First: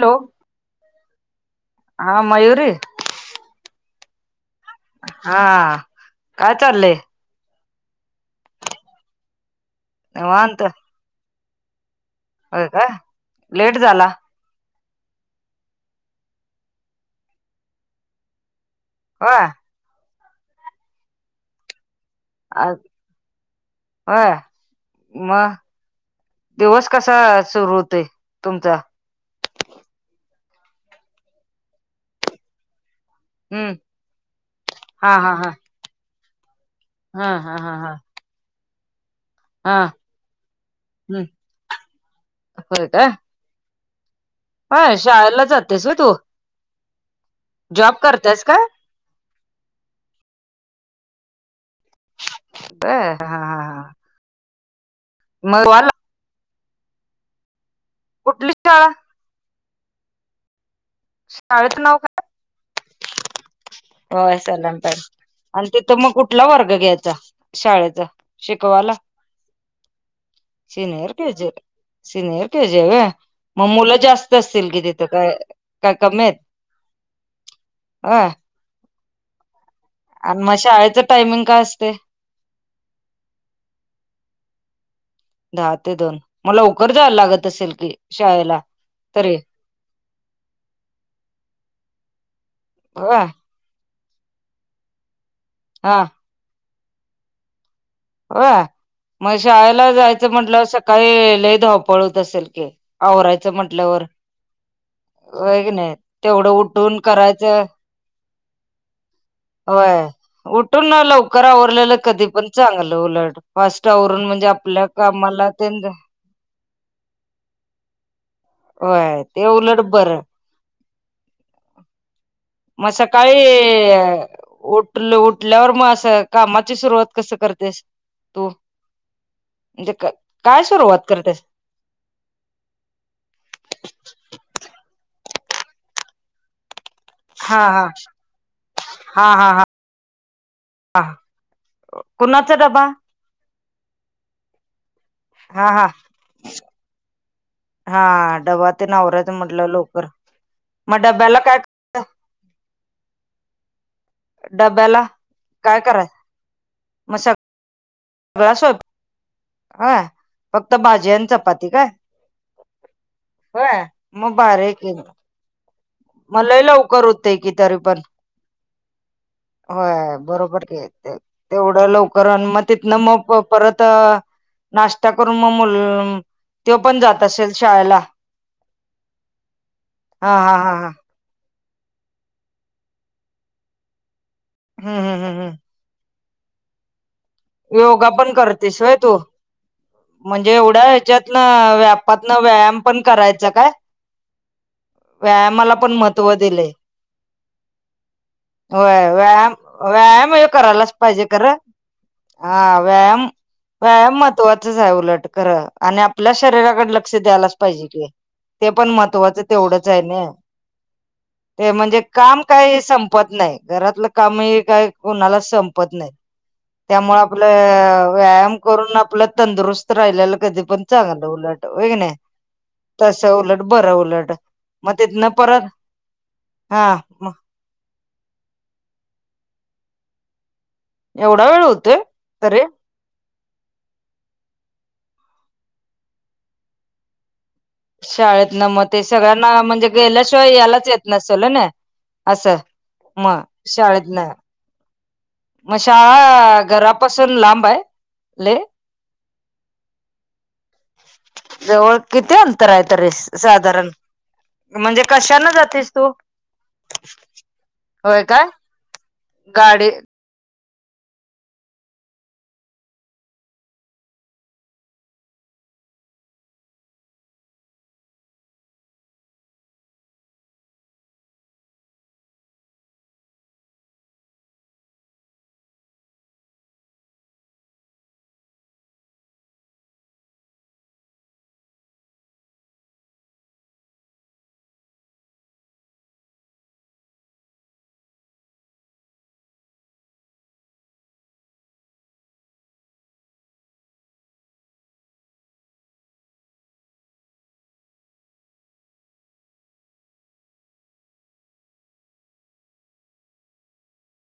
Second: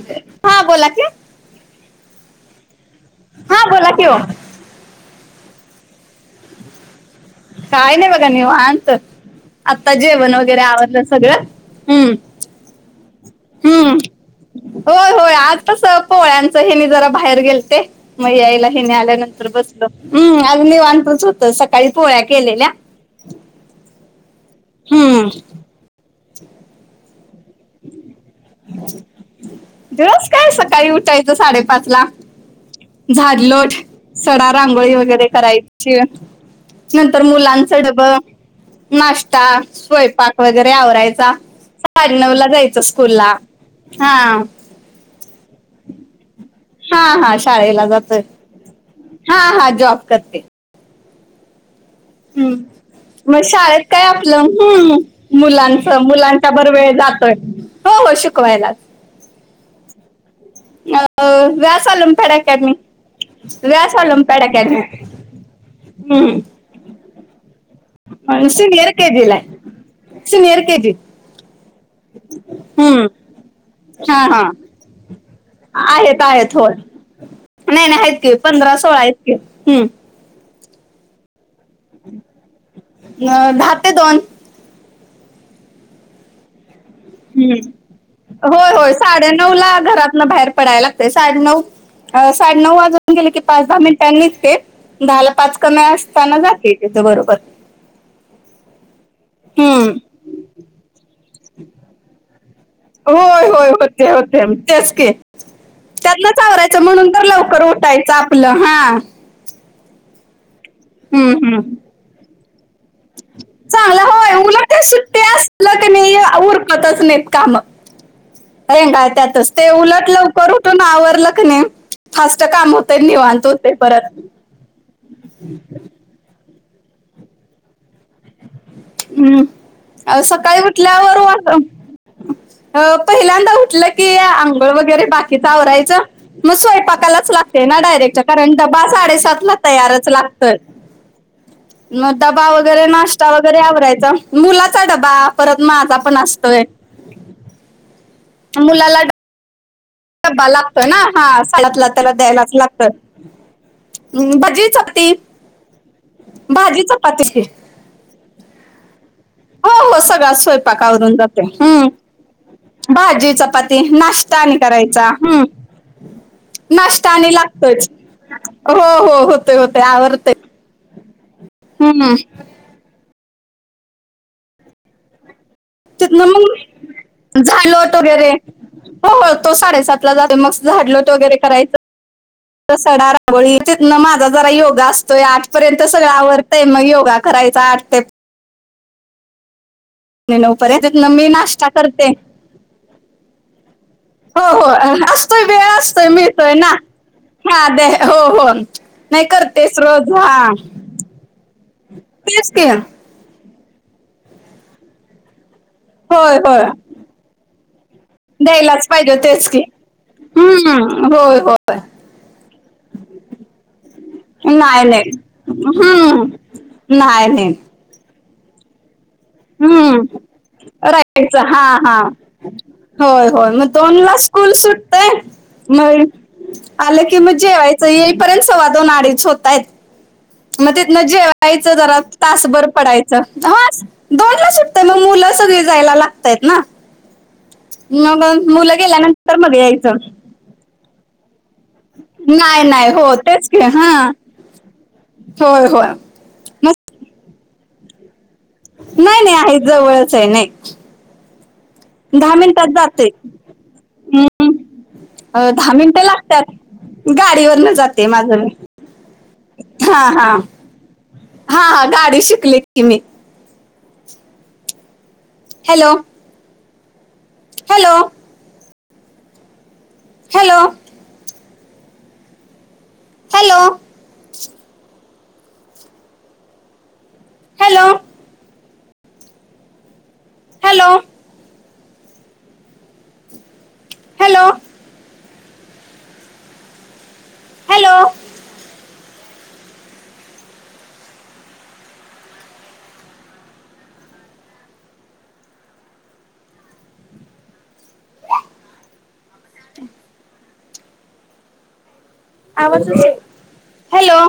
Hello हा बोला कि, हा मयुरी हा बोला कि ओ. हा, काय चाललंय? काय नाही बघा निवांत, आत्ता जेवण वगैरे निवांत आवरलं सगळं, हम्म. हो काय? लेट हम्म झाला. होय होय आज तस पोळ्यांचं हेनी जरा बाहेर गेल ते म याईला हेनी होय आल्यानंतर बसलो हम्म आज निवांतच होत सकाळी पोळ्या अ, केलेल्या होय, हम्म मग, दिवस क कसा सुरू होतय तुमच? दिवस काय सकाळी उठायचं साडेपाच ला. हम्म झाडलोट, सडा रांगोळी हा वगैरे हा हा करायची‌. नंतर हा हा हा मुलांचं हा डबं नाश्ता, हा स्वयंपाक वगैरे हम्म आवरायचा साडे नऊ ला जायच स्कूल ला. [unintelligible] हा. वय शाळेला जातेस वय तू. हा हा. शाळेला जॉब जातोय करतायस का? हा हा जॉब करते. हम्म, होय हा मग हा हा शाळेत काय आपलं हम्म मुलांच मग मुलां बर वेळ जातोय हो हो कुठली शिकवायलाच. शाळा अ शाळेच व्यास नाव ओलंपियाड अकॅडमी, व्यास काय होय ओलंपियाड सलाम अकॅडमी. आणि तिथं मग हम्म कुठला वर्ग घ्यायचा शाळेचा, शिकवायला. Senior K G. ते जे, सीनर के जी हम्म वय. मग मुलं हा जास्त हा असतील कि तिथं काय काय कमी आहेत. नाही नाही होय आहेतकी पंधरा सोळा आहेतकी हम्म. आणि मग शाळेचं टायमिंग काय असत. अ दहा ते दोन. दहा ते दोन. म लवकर जा लागत हम्म. असेल की. शाळेला होय होय तरी साडेनऊ ला घरातन बाहेर पडाय लागतय साडे नऊ साडे नऊ वाजून होय गेले की पाच दहा मिनिटांनी निघते, दहाला पाच कमी हा असताना जाते तिथं बरोबर. होय, म शाळेला हम्म जायचं म्हटलं, सकाळी लई धाव पळत असेल की. होय- आवरायचं होय, म्हटल्यावर होते- होते, तेच की. होय की नाही त्यातन तेवढं आवरायचं, उठून म्हणून तर लवकर करायचं उठायचं आपलं हा. होय, उठून ना हम्म लवकर आवरलेलं, कधी पण चांगलं. उलट फास्ट चांगला आवरून होय, म्हणजे उलट ते आपल्या सुट्टी कामाला असल तेन की नी उरक तच नाहीत काम, व्हय रेगाळत्यातच, ते उलट बरं उलटलं कर उठून आवरलं क नाही, फास्ट काम मग होतय, सकाळी निवांत होते परत. उठल उठल्यावर मग, असं कामाची सुरुवात कस करतेस. तू, हम्म. म्हणजे अ, सकाळी काय सुरुवात उठल्यावर करतेस. वा- अ पहिल्यांदा उठलं की, आंघोळ वगैरे बाकीच आवरायचं, मग स्वयंपाक. कालाच हा लागते ना हा डायरेक्ट, कारण डबा हा हा साडेसातला तयारच लागतं. हा. मग डबा वगैरे नाश्ता वगैरे आवरायचा, मुलाचा डबा, परत हा हा माझ पण असतोय. हा, डबा ते आवऱ्याच म्हटलं, लोक ब्बा लागतो ना, हा सातला त्याला द्यायलाच लागत. भाजी डब्याला चपाती, काय कराय भाजी चपाती. [unintelligible] सोत हो हो सगळाच स्वयंपाक भाजी आवरून आणि जातोय, चपाती काय हम्म. भाजी चपाती, होय मग नाश्ता आणि भारी आहे की करायचा, हम्म. मग लय लवकर नष्टा आणि होतय की तरी लागतच, पण हो हो होतेय, होतेय, होय आवरतय. तेवढं लवकर अन म तिथन म परत नाश्ता करून म मुल, तिथनं तो पण जात मग असेल झाडलोट शाळेला. वगैरे हो हो, तो साडेसात ला जातो, हा मग हा हा हा झाडलोट वगैरे करायच. सडा रागोळी, तीथन माझा जरा योगा हम्म असतोय, हम्म हम्म हम्म आठपर्यंत, सगळं आवतंय मग योगा करायचा आठ ते योगा पण करतेसय व्हय तू. म्हणजे नऊ पर्यंत एवढ्या तिथनं मी ह्याच्यातन, नाश्ता करते व्यापातन व्यायाम पण करायचा काय? हो हो, असतोय, वेळ व्यायामाला पण असतोय, महत्त्व मिळतोय दिलंय ना. हा, दे, हो हो, होय नाही व्यायाम करतेस रोज, व्यायाम हे हा. करायलाच पाहिजे खरं तेच हा की व्यायाम, व्यायाम महत्त्वाचाच आहे, उलट खर. आणि आपल्या होय होय शरीराकड, लक्ष द्यायलाच पाहिजे कि. ते द्यायलाच पण पाहिजे महत्त्वाचं तेच की तेवढंच आहे नी, हम्म होय ते होय म्हणजे काम काय संपत नाही. घरातलं कामही काय, नाही नाही कोणाला संपत नाही. हम्म त्यामुळे नाही आपलं, नाही व्यायाम करून आपलं, तंदुरुस्त हम्म, राहिलेलं कधी पण चांगलं राहीच, हा उलट होय की हा. नाही होय तसं होय, उलट म बरं दोनला उलट स्कूल मग सुटते तिथनं परत म हा आले की, म जेवायच. येईपर्यंत सववा दोन, आडीच होतायेत. मग तिथनं एवढा वेळ जेवायचं, होतोय जरा तरी तासभर पडायचं. दोनला सुटतेय, मग मुलं सगळी जायला लागतयत ना. मग शाळेत ना, मुलं म ते गेल्यानंतर मग सगळ्यांना म्हणजे, यायचं गेल्याशिवाय, यालाच येत नसेल ना. असं, नाही नाही हो म, तेच की हा शाळेतन. होय म होय शाळा मग घरापासून लांबय लई. नाही नाही, आहे जवळचे, नाही. जवळ, दहा किती मिनिटात अंतर आहे जाते तरी, साधारण. हम्म, म्हणजे अं, कशाना दहा जातेस मिनिटं तू, लागतात गाडीवरनं जाते होय माझं काय? मी गाडी. हा हा हा हा, गाडी शिकली की मी. Hello. Hello. Hello. Hello hello hello. Hello hello [unintelligible] आवाजचं येत हॅलो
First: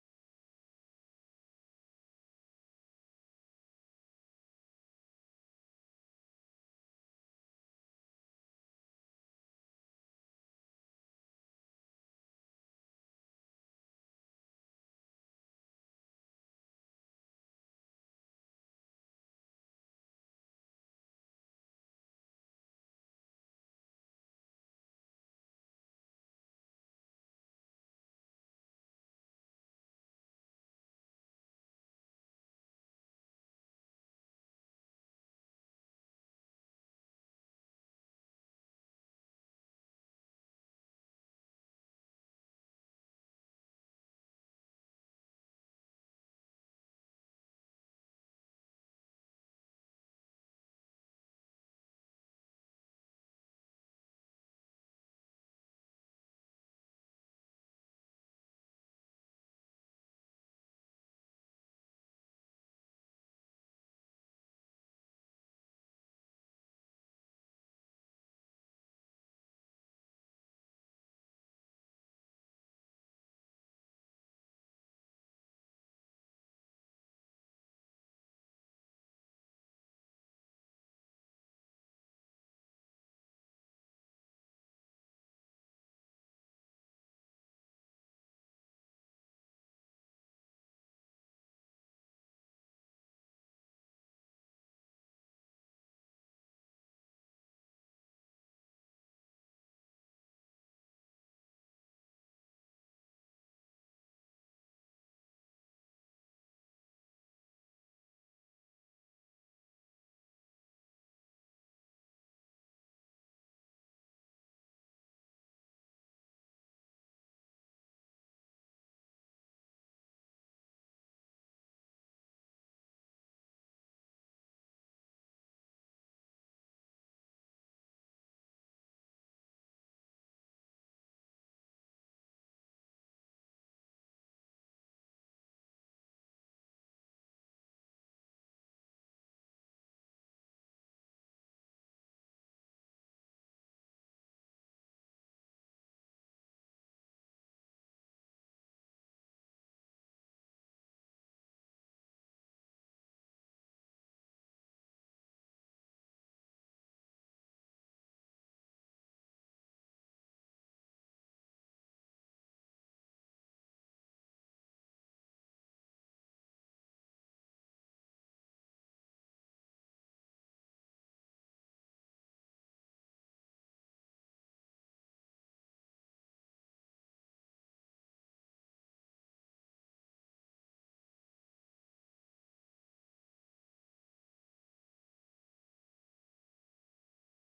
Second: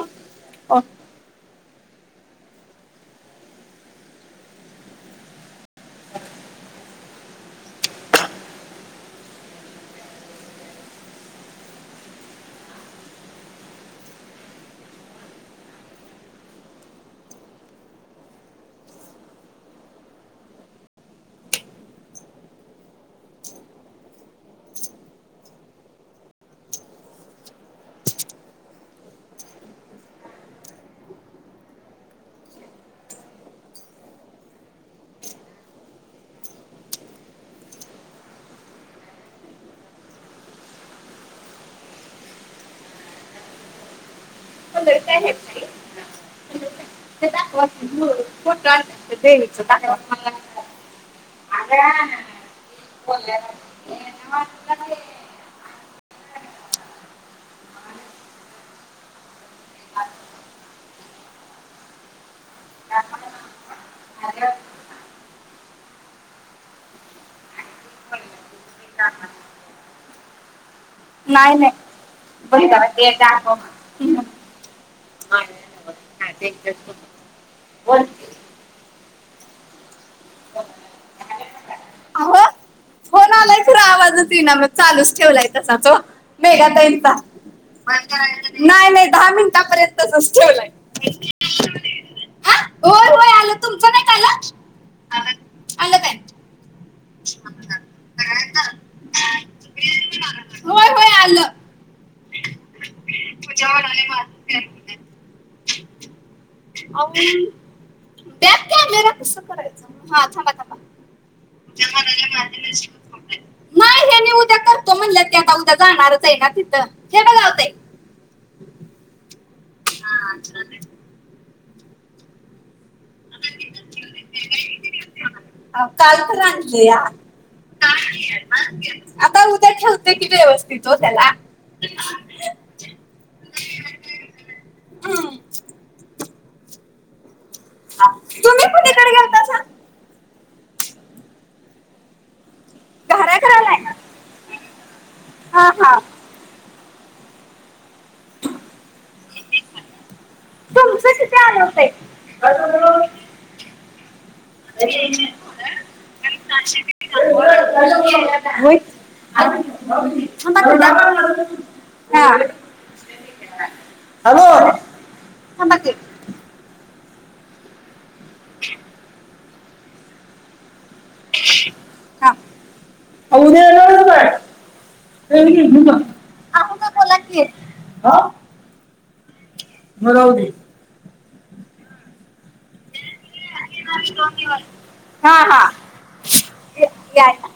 [unintelligible] का घेत नाही. ते दाखवा की ते देवीचं दाखवा [unintelligible] हॅलो नाय नाय बोल आवाजचं येईना म चालूच ठेवलाय तसाच ओ मेघा ताईंचा नाय नाय दहा मिनिटापर्यंतच तसच ठेवलाय. हा होय होय आलं तुमचं नाही का [unintelligible] आलं आलं काय [unintelligible] होय होय आलं आहो त्यात कॅमेरा कसं करायचं. हा थांबा थांबा [unintelligible] नाय ह्यांनी उद्या करतो म्हणल्या त्या आता उद्या जाणारच आहे ना तिथं हे बघा वताई [unintelligible] हा काल तर आणलया. आता उद्या ठेवते की व्यवस्थित ओ त्याला हम्म. तुम्ही कुणीकडे गेलता सांग घरा करायला आहे ना. हा हा तुमचं किती आलं होतंय होय. [unintelligible] हा. हॅलो थांबा की हा उद्या येणारच काय [unintelligible] आपण का बोला की म राहू दे नाही दोन दिवस हा हा. यायला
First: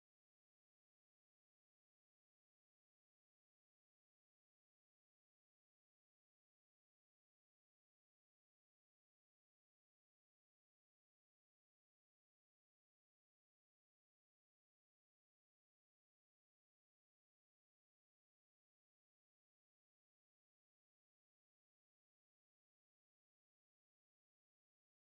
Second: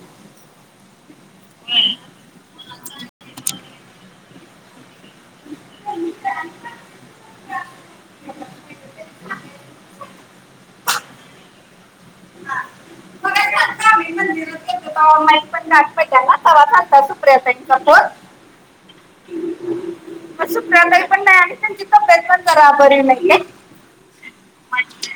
आता सुप्रियाताईंचा फोन म सुप्रिया ताई पण नाय आली त्यांची तब्येत पण जरा बरी नाहीये.